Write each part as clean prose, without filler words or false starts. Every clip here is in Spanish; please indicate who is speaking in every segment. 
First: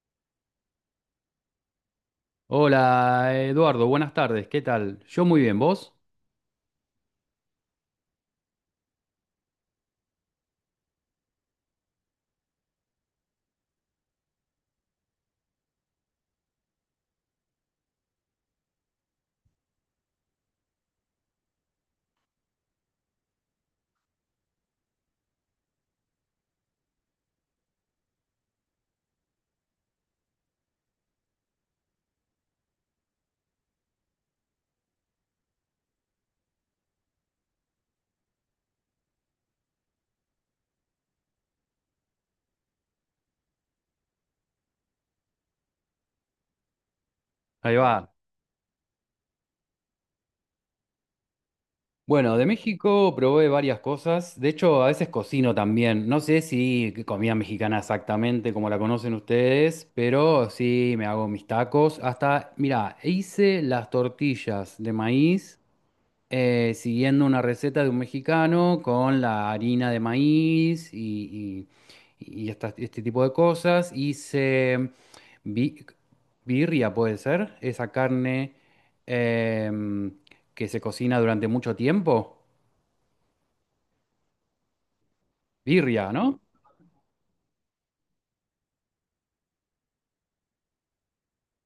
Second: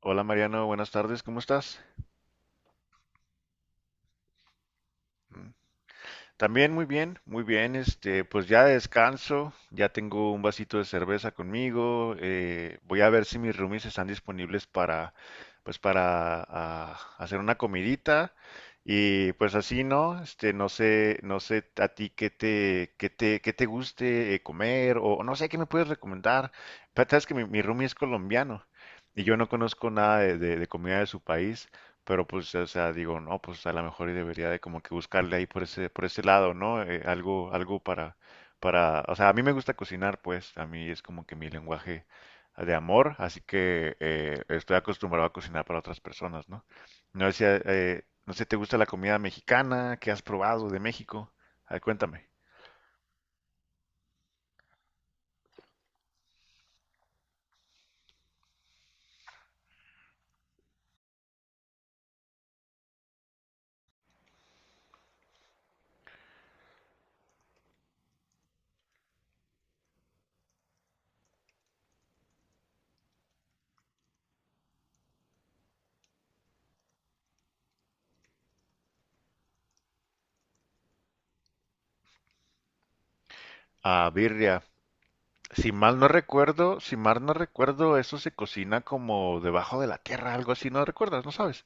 Speaker 1: Hola Mariano, buenas tardes, ¿cómo estás?
Speaker 2: Hola Eduardo, buenas tardes, ¿qué tal? Yo muy
Speaker 1: Mm.
Speaker 2: bien, ¿vos?
Speaker 1: También muy bien, pues ya descanso, ya tengo un vasito de cerveza conmigo, voy a ver si mis roomies están disponibles para, pues hacer una comidita y pues así, ¿no? No sé, no sé a ti qué te guste comer o no sé qué me puedes recomendar. Pero sabes que mi roomie es colombiano y yo no conozco nada de comida de su país. Pero pues, o sea, digo, no, pues a lo mejor y debería de como que buscarle ahí por ese lado, ¿no? Algo para, o sea, a mí me gusta cocinar, pues, a mí es como que mi lenguaje de amor, así que estoy acostumbrado a cocinar para otras personas, ¿no? No sé,
Speaker 2: Ahí va.
Speaker 1: no sé, ¿te gusta la comida mexicana? ¿Qué has probado de México? A ver, cuéntame.
Speaker 2: Bueno, de México probé varias cosas, de hecho a veces cocino también, no sé si comida mexicana exactamente como la conocen ustedes, pero sí me hago mis tacos, hasta, mira, hice las tortillas de maíz siguiendo una receta de un mexicano con la harina de maíz y este tipo de cosas. Hice bi- birria, puede ser, esa carne em, que se cocina durante mucho tiempo.
Speaker 1: Ah, birria. Si mal no
Speaker 2: Birria, ¿no?
Speaker 1: recuerdo, si mal no recuerdo, eso se cocina como debajo de la tierra, algo así, ¿no recuerdas? ¿No sabes?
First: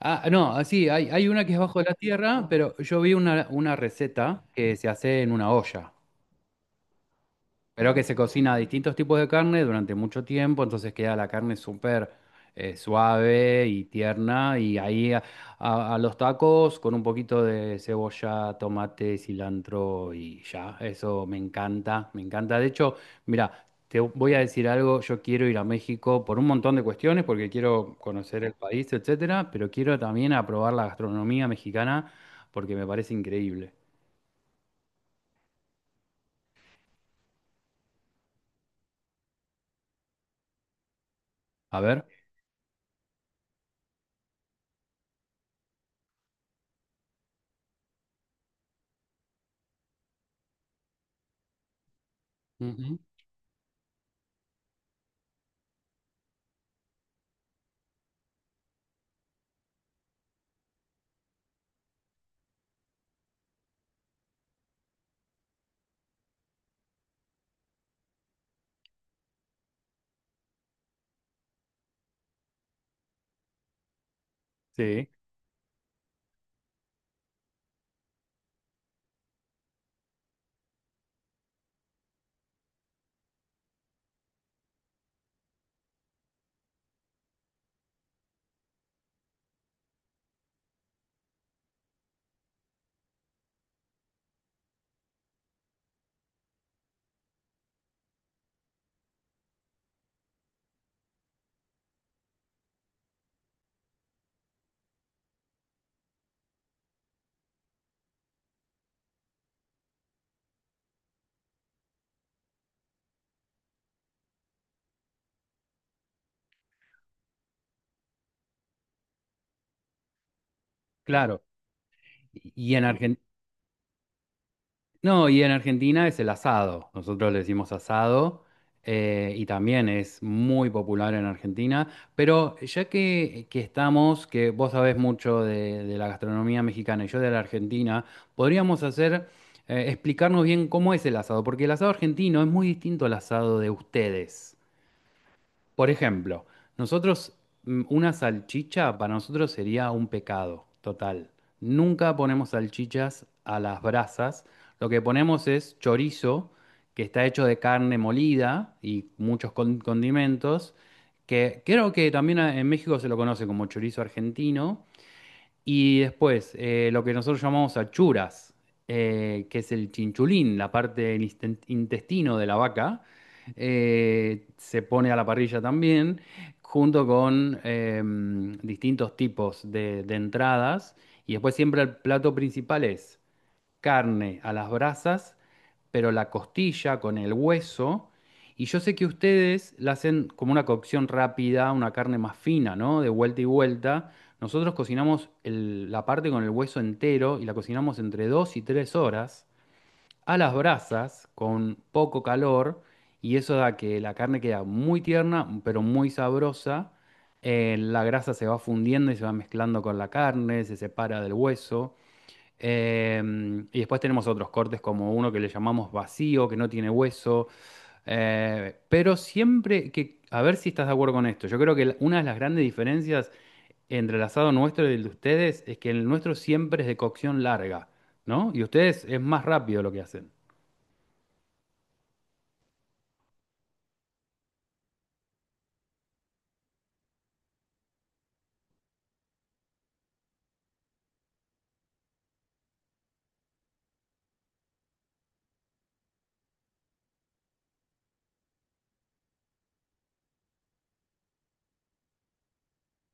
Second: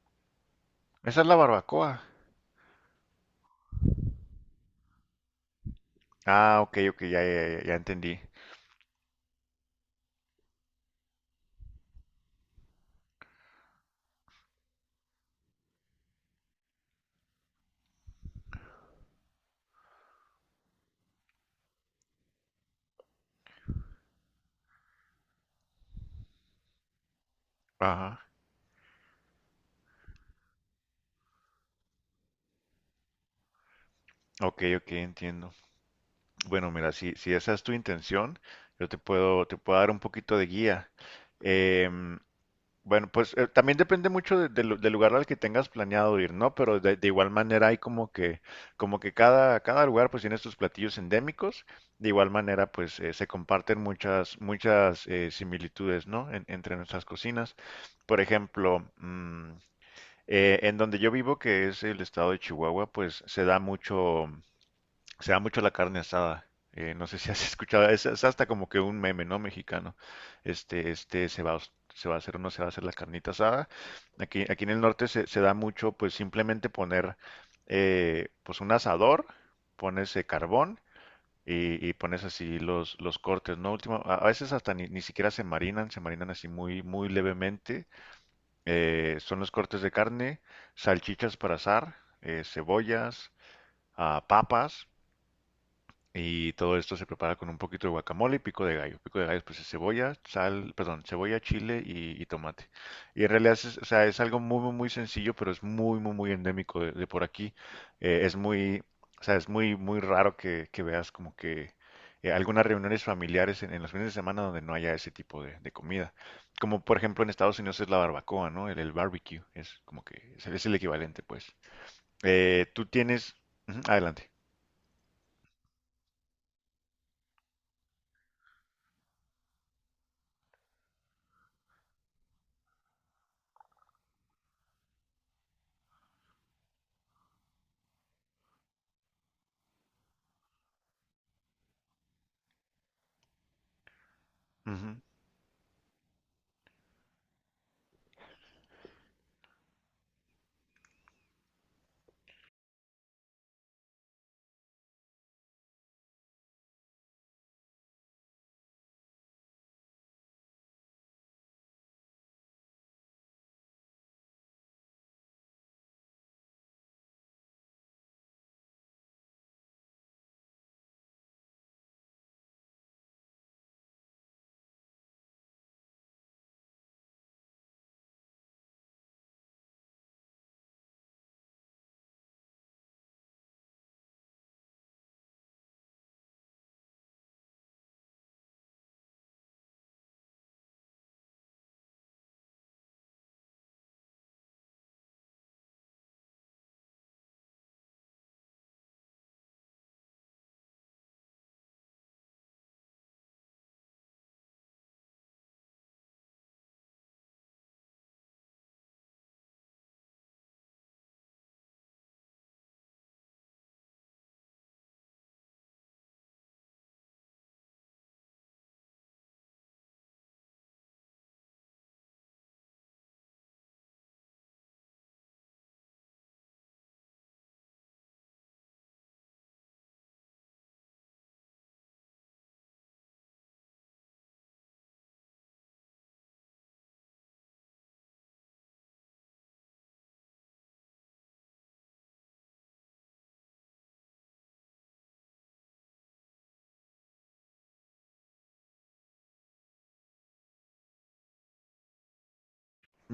Speaker 2: Ah, no, así,
Speaker 1: Esa es
Speaker 2: hay
Speaker 1: la
Speaker 2: una que es bajo la
Speaker 1: barbacoa.
Speaker 2: tierra, pero yo vi una receta que se hace en una olla.
Speaker 1: Ah, ok, ok, ya, ya, ya, ya
Speaker 2: Pero que se
Speaker 1: entendí.
Speaker 2: cocina distintos tipos de carne durante mucho tiempo, entonces queda la carne súper suave y tierna. Y a los tacos con un poquito de cebolla, tomate, cilantro y ya. Eso me encanta, me encanta. De hecho, mira, te voy a decir algo. Yo quiero ir a México por un montón de cuestiones, porque quiero
Speaker 1: Ajá,
Speaker 2: conocer el país, etcétera, pero quiero también a probar la gastronomía mexicana porque me parece increíble.
Speaker 1: ok, ok, entiendo. Bueno, mira, si esa es tu intención, yo te puedo dar un poquito de guía.
Speaker 2: A ver.
Speaker 1: Em, bueno, pues también depende mucho del lugar al que tengas planeado ir, ¿no? Pero de igual manera hay como que cada lugar pues tiene sus platillos endémicos. De igual manera
Speaker 2: Ujú.
Speaker 1: pues se comparten muchas similitudes, ¿no? Entre nuestras cocinas. Por ejemplo, en donde yo vivo, que es el estado de Chihuahua, pues se da mucho la carne asada. No sé si has escuchado, es hasta como que un meme, ¿no? Mexicano. Se va a hacer o no se va a hacer la carnita asada. Aquí en el norte
Speaker 2: Sí,
Speaker 1: se da mucho, pues simplemente poner, pues un asador, pones carbón y pones así los cortes, ¿no? Último, a veces hasta ni siquiera se marinan, así muy, muy levemente, son los cortes de carne, salchichas para asar, cebollas, papas, y todo esto se prepara con un poquito de guacamole y pico de gallo. Pico de gallo pues es cebolla, sal, perdón, cebolla, chile y tomate. Y en realidad es, o sea, es algo muy, muy, muy sencillo, pero es muy, muy, muy endémico de por aquí. Es muy, o sea, es muy, muy raro que veas como que algunas reuniones familiares en los fines de semana donde no haya ese tipo de comida. Como por ejemplo en Estados Unidos es la barbacoa, ¿no? El barbecue es como que es el equivalente,
Speaker 2: claro.
Speaker 1: pues.
Speaker 2: Y y
Speaker 1: Tú
Speaker 2: en Argentina.
Speaker 1: tienes... Ujú, adelante.
Speaker 2: No, y en Argentina es el asado. Nosotros le decimos asado y también es muy popular en Argentina. Pero ya que estamos, que vos sabés mucho de la gastronomía mexicana y yo de la Argentina, podríamos hacer, explicarnos bien cómo es el asado, porque el asado argentino es muy distinto al asado de ustedes.
Speaker 1: Ujú.
Speaker 2: Por ejemplo, nosotros, una salchicha para nosotros sería un pecado total. Nunca ponemos salchichas a las brasas. Lo que ponemos es chorizo, que está hecho de carne molida y muchos condimentos, que creo que también en México se lo conoce como chorizo argentino. Y después, lo que nosotros llamamos achuras, que es el chinchulín, la parte del intestino de la vaca, se pone a la parrilla también, junto con distintos tipos de entradas. Y después siempre el plato principal es carne a las brasas pero la costilla con el hueso. Y yo sé que ustedes la hacen como una cocción rápida, una carne más fina, ¿no? De vuelta y vuelta. Nosotros cocinamos la parte con el hueso entero y la cocinamos entre 2 y 3 horas a las brasas con poco calor y eso da que la carne queda muy tierna pero muy sabrosa. La grasa se va fundiendo y se va mezclando con la carne, se separa del hueso. Y después tenemos otros cortes como uno que le llamamos vacío, que no tiene hueso. Pero siempre que, a ver si estás de acuerdo con esto, yo creo que una de las grandes diferencias entre el asado nuestro y el de ustedes es que el nuestro siempre es de cocción larga, ¿no? Y ustedes es más rápido lo que hacen.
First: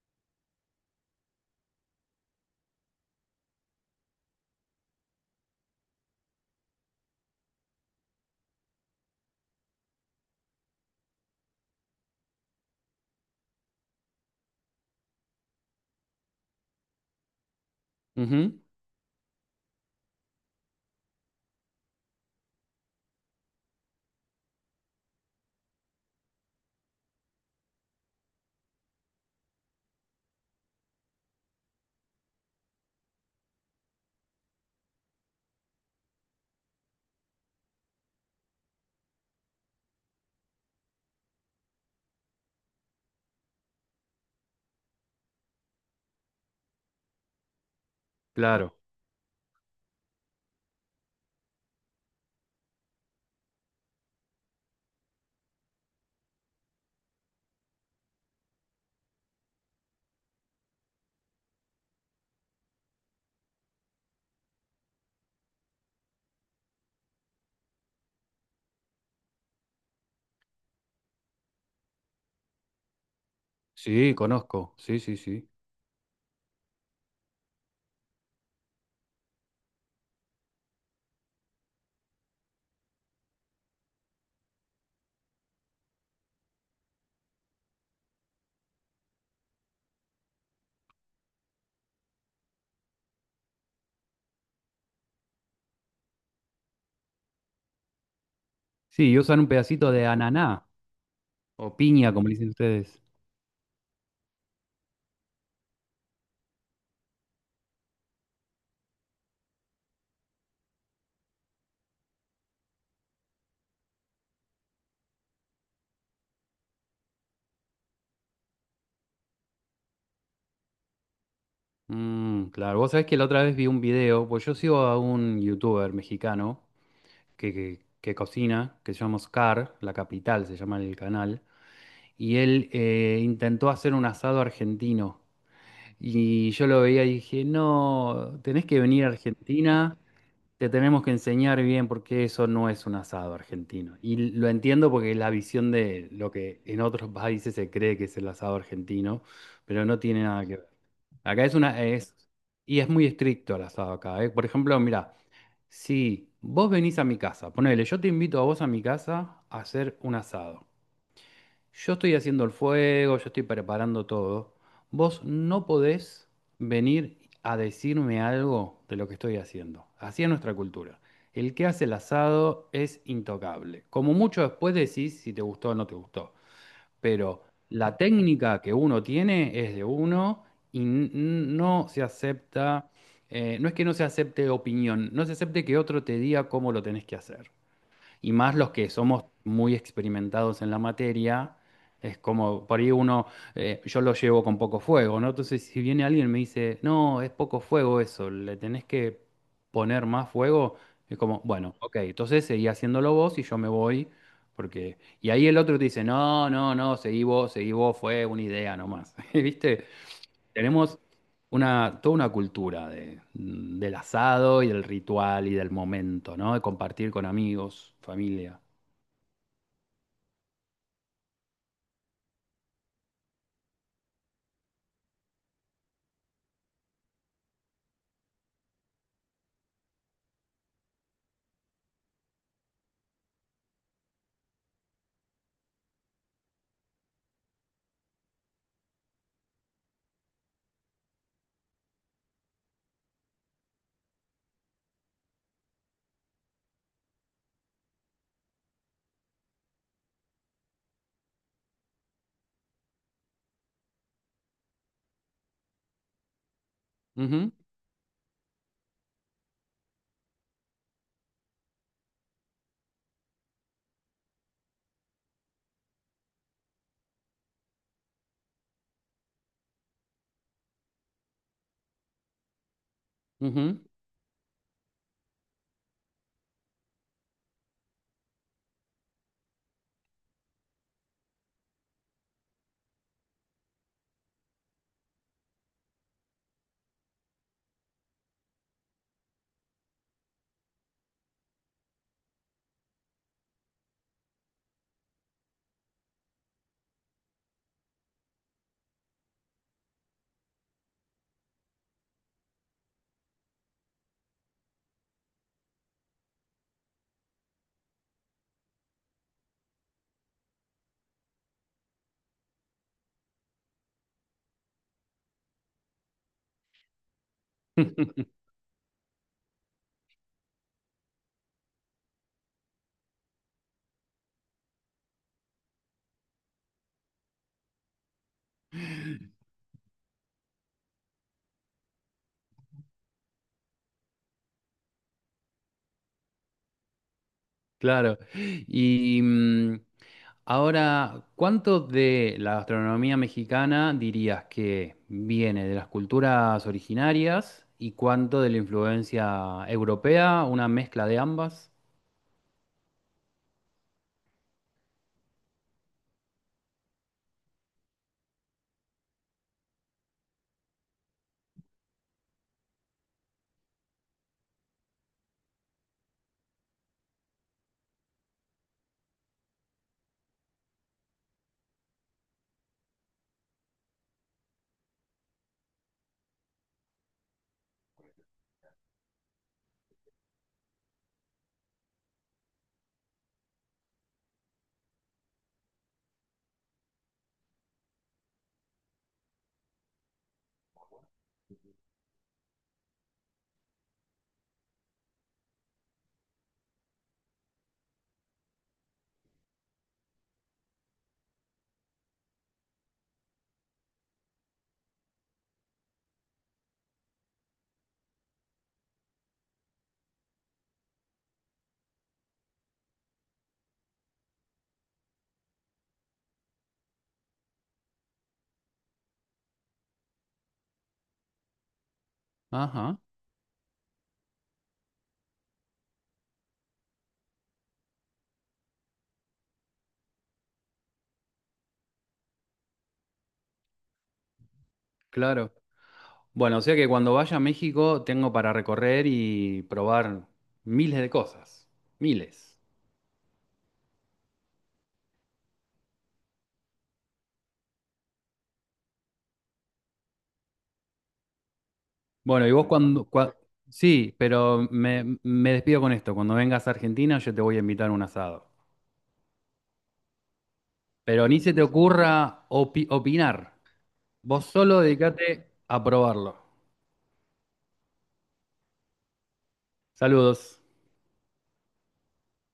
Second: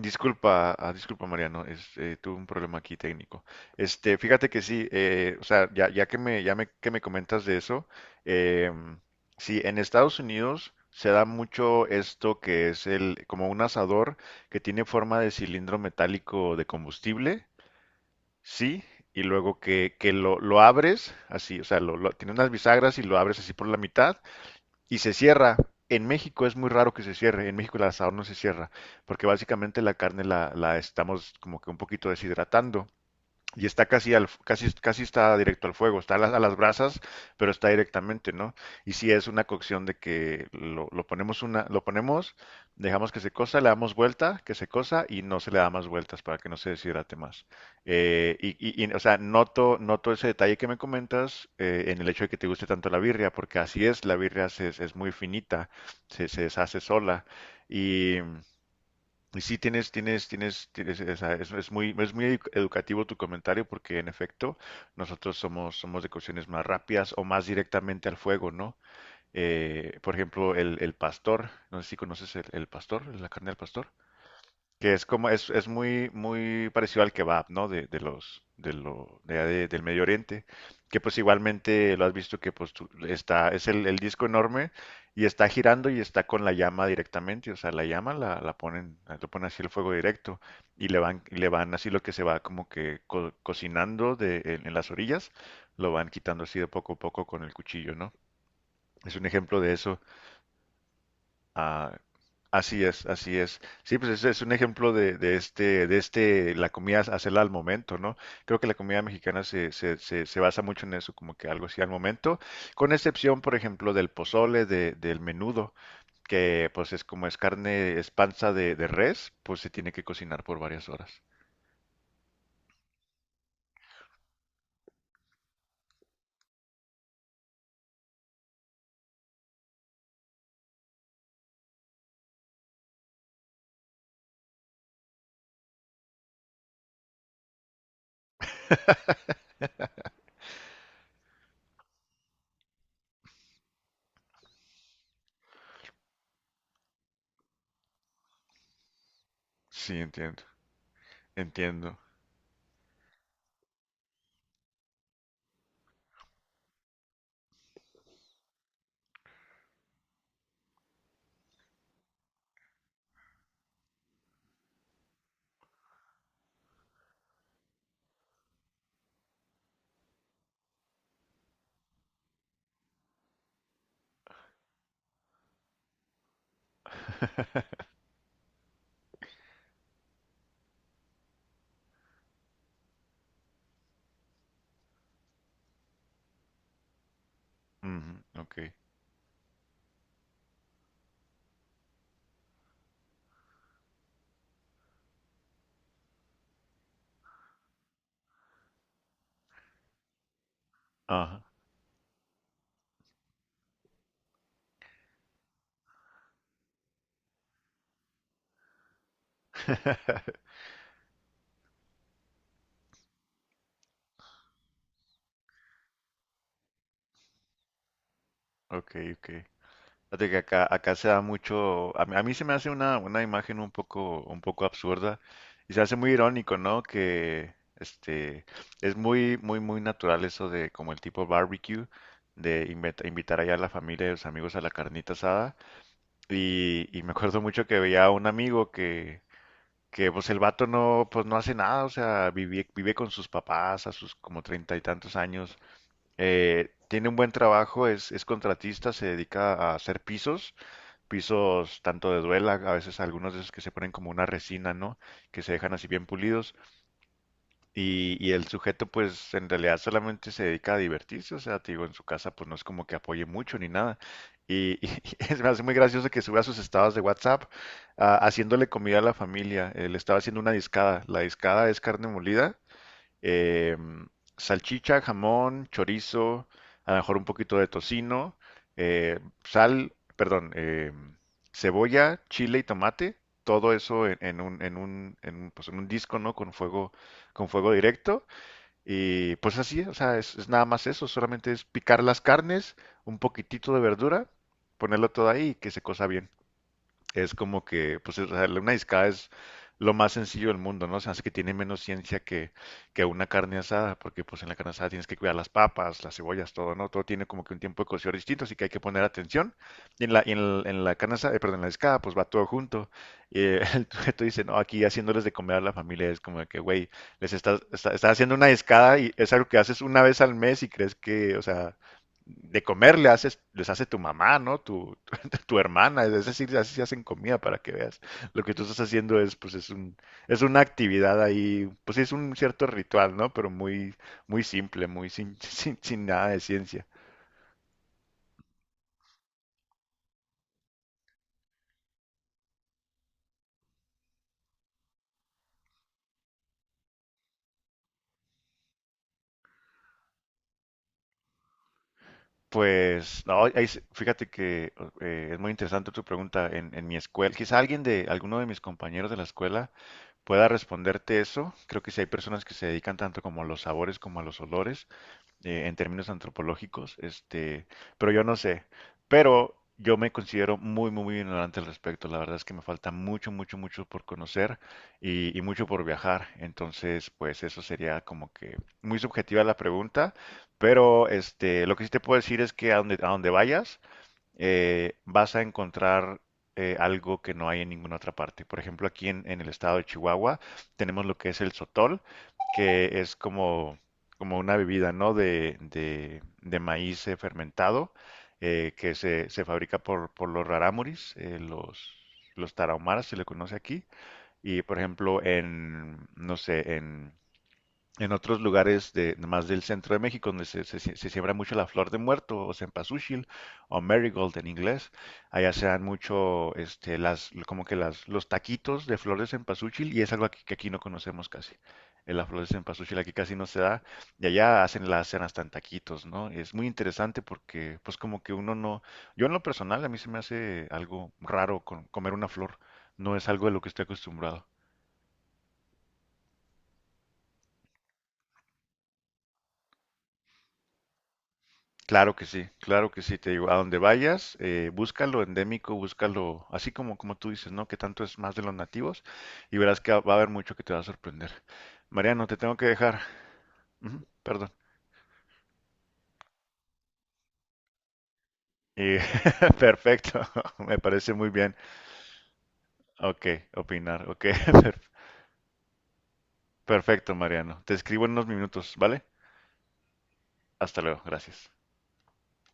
Speaker 1: Disculpa Mariano, tuve un problema aquí técnico. Fíjate que sí, o sea, ya que me comentas de eso, em, sí, en Estados Unidos se da mucho esto que es como un asador que tiene forma de cilindro metálico de combustible,
Speaker 2: Ujú.
Speaker 1: sí, y luego que lo abres así, o sea, tiene unas bisagras y lo abres así por la mitad y se cierra. En México es muy raro que se cierre. En México el asador no se cierra, porque básicamente la carne la estamos como que un poquito deshidratando y está casi está directo al fuego, está a las brasas, pero está directamente, ¿no? Y si es una cocción de que lo ponemos, dejamos que se cosa, le damos vuelta, que se cosa y no se le da más vueltas para que no se deshidrate más.
Speaker 2: Claro.
Speaker 1: O sea, noto ese detalle que me comentas en el hecho de que te guste tanto la birria, porque así es, la birria es muy finita, se deshace sola y y sí, tienes, o sea, es, es muy educativo tu comentario porque en efecto nosotros somos, de cuestiones más rápidas o más directamente al fuego, ¿no? Por ejemplo, el pastor, no sé si conoces el pastor, la carne del pastor.
Speaker 2: Sí, conozco.
Speaker 1: Que
Speaker 2: Sí,
Speaker 1: es
Speaker 2: sí,
Speaker 1: como,
Speaker 2: sí.
Speaker 1: es muy, muy parecido al kebab, ¿no? De los, de lo, de- del Medio Oriente, que pues igualmente lo has visto que pues es el disco enorme y está girando y está con la llama directamente, o sea, la llama la ponen, lo ponen así el fuego directo y le van así lo que se va como que cocinando en las orillas, lo van quitando así de poco a poco con el cuchillo, ¿no?
Speaker 2: Sí,
Speaker 1: Es
Speaker 2: y
Speaker 1: un
Speaker 2: usan un
Speaker 1: ejemplo de
Speaker 2: pedacito
Speaker 1: eso.
Speaker 2: de ananá o
Speaker 1: Ah,
Speaker 2: piña, como le dicen
Speaker 1: así
Speaker 2: ustedes.
Speaker 1: es, así es. Sí, pues ese es un ejemplo de la comida hacerla al momento, ¿no? Creo que la comida mexicana se basa mucho en eso, como que algo así al momento, con excepción, por ejemplo, del pozole, del menudo, que pues es carne, es panza de res, pues se tiene que cocinar por varias horas.
Speaker 2: Mm, claro, vos sabés que la otra vez vi un video, pues yo sigo a un youtuber mexicano que cocina, que se llama Oscar, La Capital se llama el canal, y él intentó hacer un asado argentino. Y yo lo veía y dije, no, tenés que venir a Argentina, te tenemos que enseñar bien porque eso no es un asado argentino. Y lo entiendo porque es la visión de lo que en otros países se cree que es el asado argentino, pero
Speaker 1: Sí,
Speaker 2: no tiene
Speaker 1: entiendo,
Speaker 2: nada que ver. Acá es
Speaker 1: entiendo.
Speaker 2: es, y es muy estricto el asado acá, ¿eh? Por ejemplo, mira, si vos venís a mi casa, ponele, yo te invito a vos a mi casa a hacer un asado. Yo estoy haciendo el fuego, yo estoy preparando todo. Vos no podés venir a decirme algo de lo que estoy haciendo. Así es nuestra cultura. El que hace el asado es intocable. Como mucho después decís si te gustó o no te gustó, pero la técnica que uno tiene es de uno y no se acepta, no es que no se acepte opinión, no se acepte que otro te diga cómo lo tenés que hacer
Speaker 1: Ujú,
Speaker 2: y más
Speaker 1: ok,
Speaker 2: los que somos muy experimentados en la materia, es como, por ahí uno, yo lo llevo con poco fuego, ¿no? Entonces, si viene alguien y me dice, no, es poco fuego eso, le tenés que poner más fuego, es como,
Speaker 1: ajá,
Speaker 2: bueno, ok, entonces seguí haciéndolo vos y yo me voy, porque... Y ahí el otro te dice, no, no, no, seguí vos, fue una idea nomás, ¿viste? Tenemos una, toda una cultura de, del asado y del ritual y del momento, ¿no? De compartir con amigos, familia.
Speaker 1: ok, ok. Fíjate que acá se da mucho, a mí se me hace una imagen un poco absurda y se hace muy irónico, ¿no? Que es muy, muy, muy natural eso de como el tipo barbecue, de invitar allá a la familia y los amigos a la carnita asada. Y me acuerdo mucho que veía a un amigo que pues el vato no, pues no hace nada, o sea, vive con sus papás a sus como treinta y tantos años. Tiene un buen trabajo, es contratista, se dedica a hacer pisos tanto de duela, a veces algunos de esos que se ponen como una resina, ¿no? Que se dejan así bien pulidos
Speaker 2: Ujú,
Speaker 1: y el sujeto pues en realidad solamente se dedica a divertirse, o sea, te digo, en su casa pues no es como que apoye mucho ni nada. Y me hace muy gracioso que suba sus estados de WhatsApp, haciéndole comida a la familia. Él estaba haciendo una discada. La discada es carne molida, eh,
Speaker 2: ujú.
Speaker 1: salchicha, jamón, chorizo, a lo mejor un poquito de tocino, sal, perdón, cebolla, chile y tomate, todo eso pues, en un disco, ¿no? Con fuego directo. Y pues así, o sea, es nada más eso, solamente es picar las carnes, un poquitito de verdura, ponerlo todo ahí y que se cosa bien, es como que, pues, una discada es lo más sencillo del mundo, ¿no? Se hace que tiene menos ciencia que una carne asada, porque pues en la carne asada tienes que cuidar las papas, las cebollas, todo, ¿no? Todo tiene como que un tiempo de cocción distinto, así que hay que poner atención. En la carne asada, perdón, en la discada, pues va todo junto. El sujeto dice, no, aquí haciéndoles de comer a la familia, es como de que, güey, les estás haciendo una discada y es algo que haces una vez al mes y crees que, o sea, de comer le haces, les hace tu mamá, ¿no? Tu hermana, es decir, así se hacen comida para que veas. Lo que tú estás haciendo es, pues, es una actividad ahí, pues sí, es un cierto ritual, ¿no? Pero muy, muy simple, muy sin, sin nada de ciencia.
Speaker 2: Claro. Y ahora, ¿cuánto de la gastronomía mexicana dirías que viene de las culturas originarias y cuánto de la influencia europea, una mezcla de ambas?
Speaker 1: Pues, no, ahí fíjate que es muy interesante tu pregunta en mi escuela. Quizá alguno de mis compañeros de la escuela pueda responderte eso. Creo que si hay personas que se dedican tanto como a los sabores como a los olores, en términos antropológicos, pero yo no sé, pero yo me considero muy, muy, muy ignorante al respecto, la verdad es que me falta mucho, mucho, mucho por conocer y mucho por viajar, entonces pues eso sería como que muy subjetiva la pregunta, pero este, lo que sí te puedo decir es que a donde vayas, vas a encontrar algo que no hay en ninguna otra parte. Por ejemplo, aquí en el estado de Chihuahua tenemos lo que es el sotol, que es como una bebida, ¿no? De maíz fermentado, que se fabrica por los rarámuris, los tarahumaras se le conoce aquí. Y por ejemplo, no sé, en otros lugares de, más del centro de México, donde se siembra mucho la flor de muerto, o cempasúchil, o marigold en inglés, allá se dan mucho, como que los taquitos de flor de cempasúchil, y es algo que aquí no conocemos casi. La flor de cempasúchil
Speaker 2: Ajá,
Speaker 1: aquí casi no se da, y allá hacen, la hacen hasta en taquitos, ¿no? Es muy interesante porque, pues como que uno no, yo en lo personal, a mí se me hace algo raro comer una flor, no es algo de lo que estoy acostumbrado.
Speaker 2: claro. Bueno, o sea que cuando vaya a México tengo para recorrer y probar miles de cosas, miles.
Speaker 1: Claro que sí, te digo, a donde vayas, búscalo endémico, búscalo así como, como tú dices, ¿no? Que tanto es más de los nativos y verás que va a haber mucho que te va a sorprender. Mariano, te
Speaker 2: Bueno, y
Speaker 1: tengo que
Speaker 2: vos Bueno,
Speaker 1: dejar.
Speaker 2: cuando... cua-
Speaker 1: Ujú,
Speaker 2: sí,
Speaker 1: perdón.
Speaker 2: pero me despido con esto. Cuando vengas a Argentina yo te voy a invitar a un asado.
Speaker 1: Y- perfecto, me parece
Speaker 2: Pero
Speaker 1: muy
Speaker 2: ni se
Speaker 1: bien.
Speaker 2: te ocurra
Speaker 1: Ok,
Speaker 2: opinar.
Speaker 1: opinar, ok,
Speaker 2: Vos
Speaker 1: per-
Speaker 2: solo dedicate a probarlo.
Speaker 1: perfecto, Mariano. Te escribo en unos minutos, ¿vale?
Speaker 2: Saludos.
Speaker 1: Hasta luego, gracias.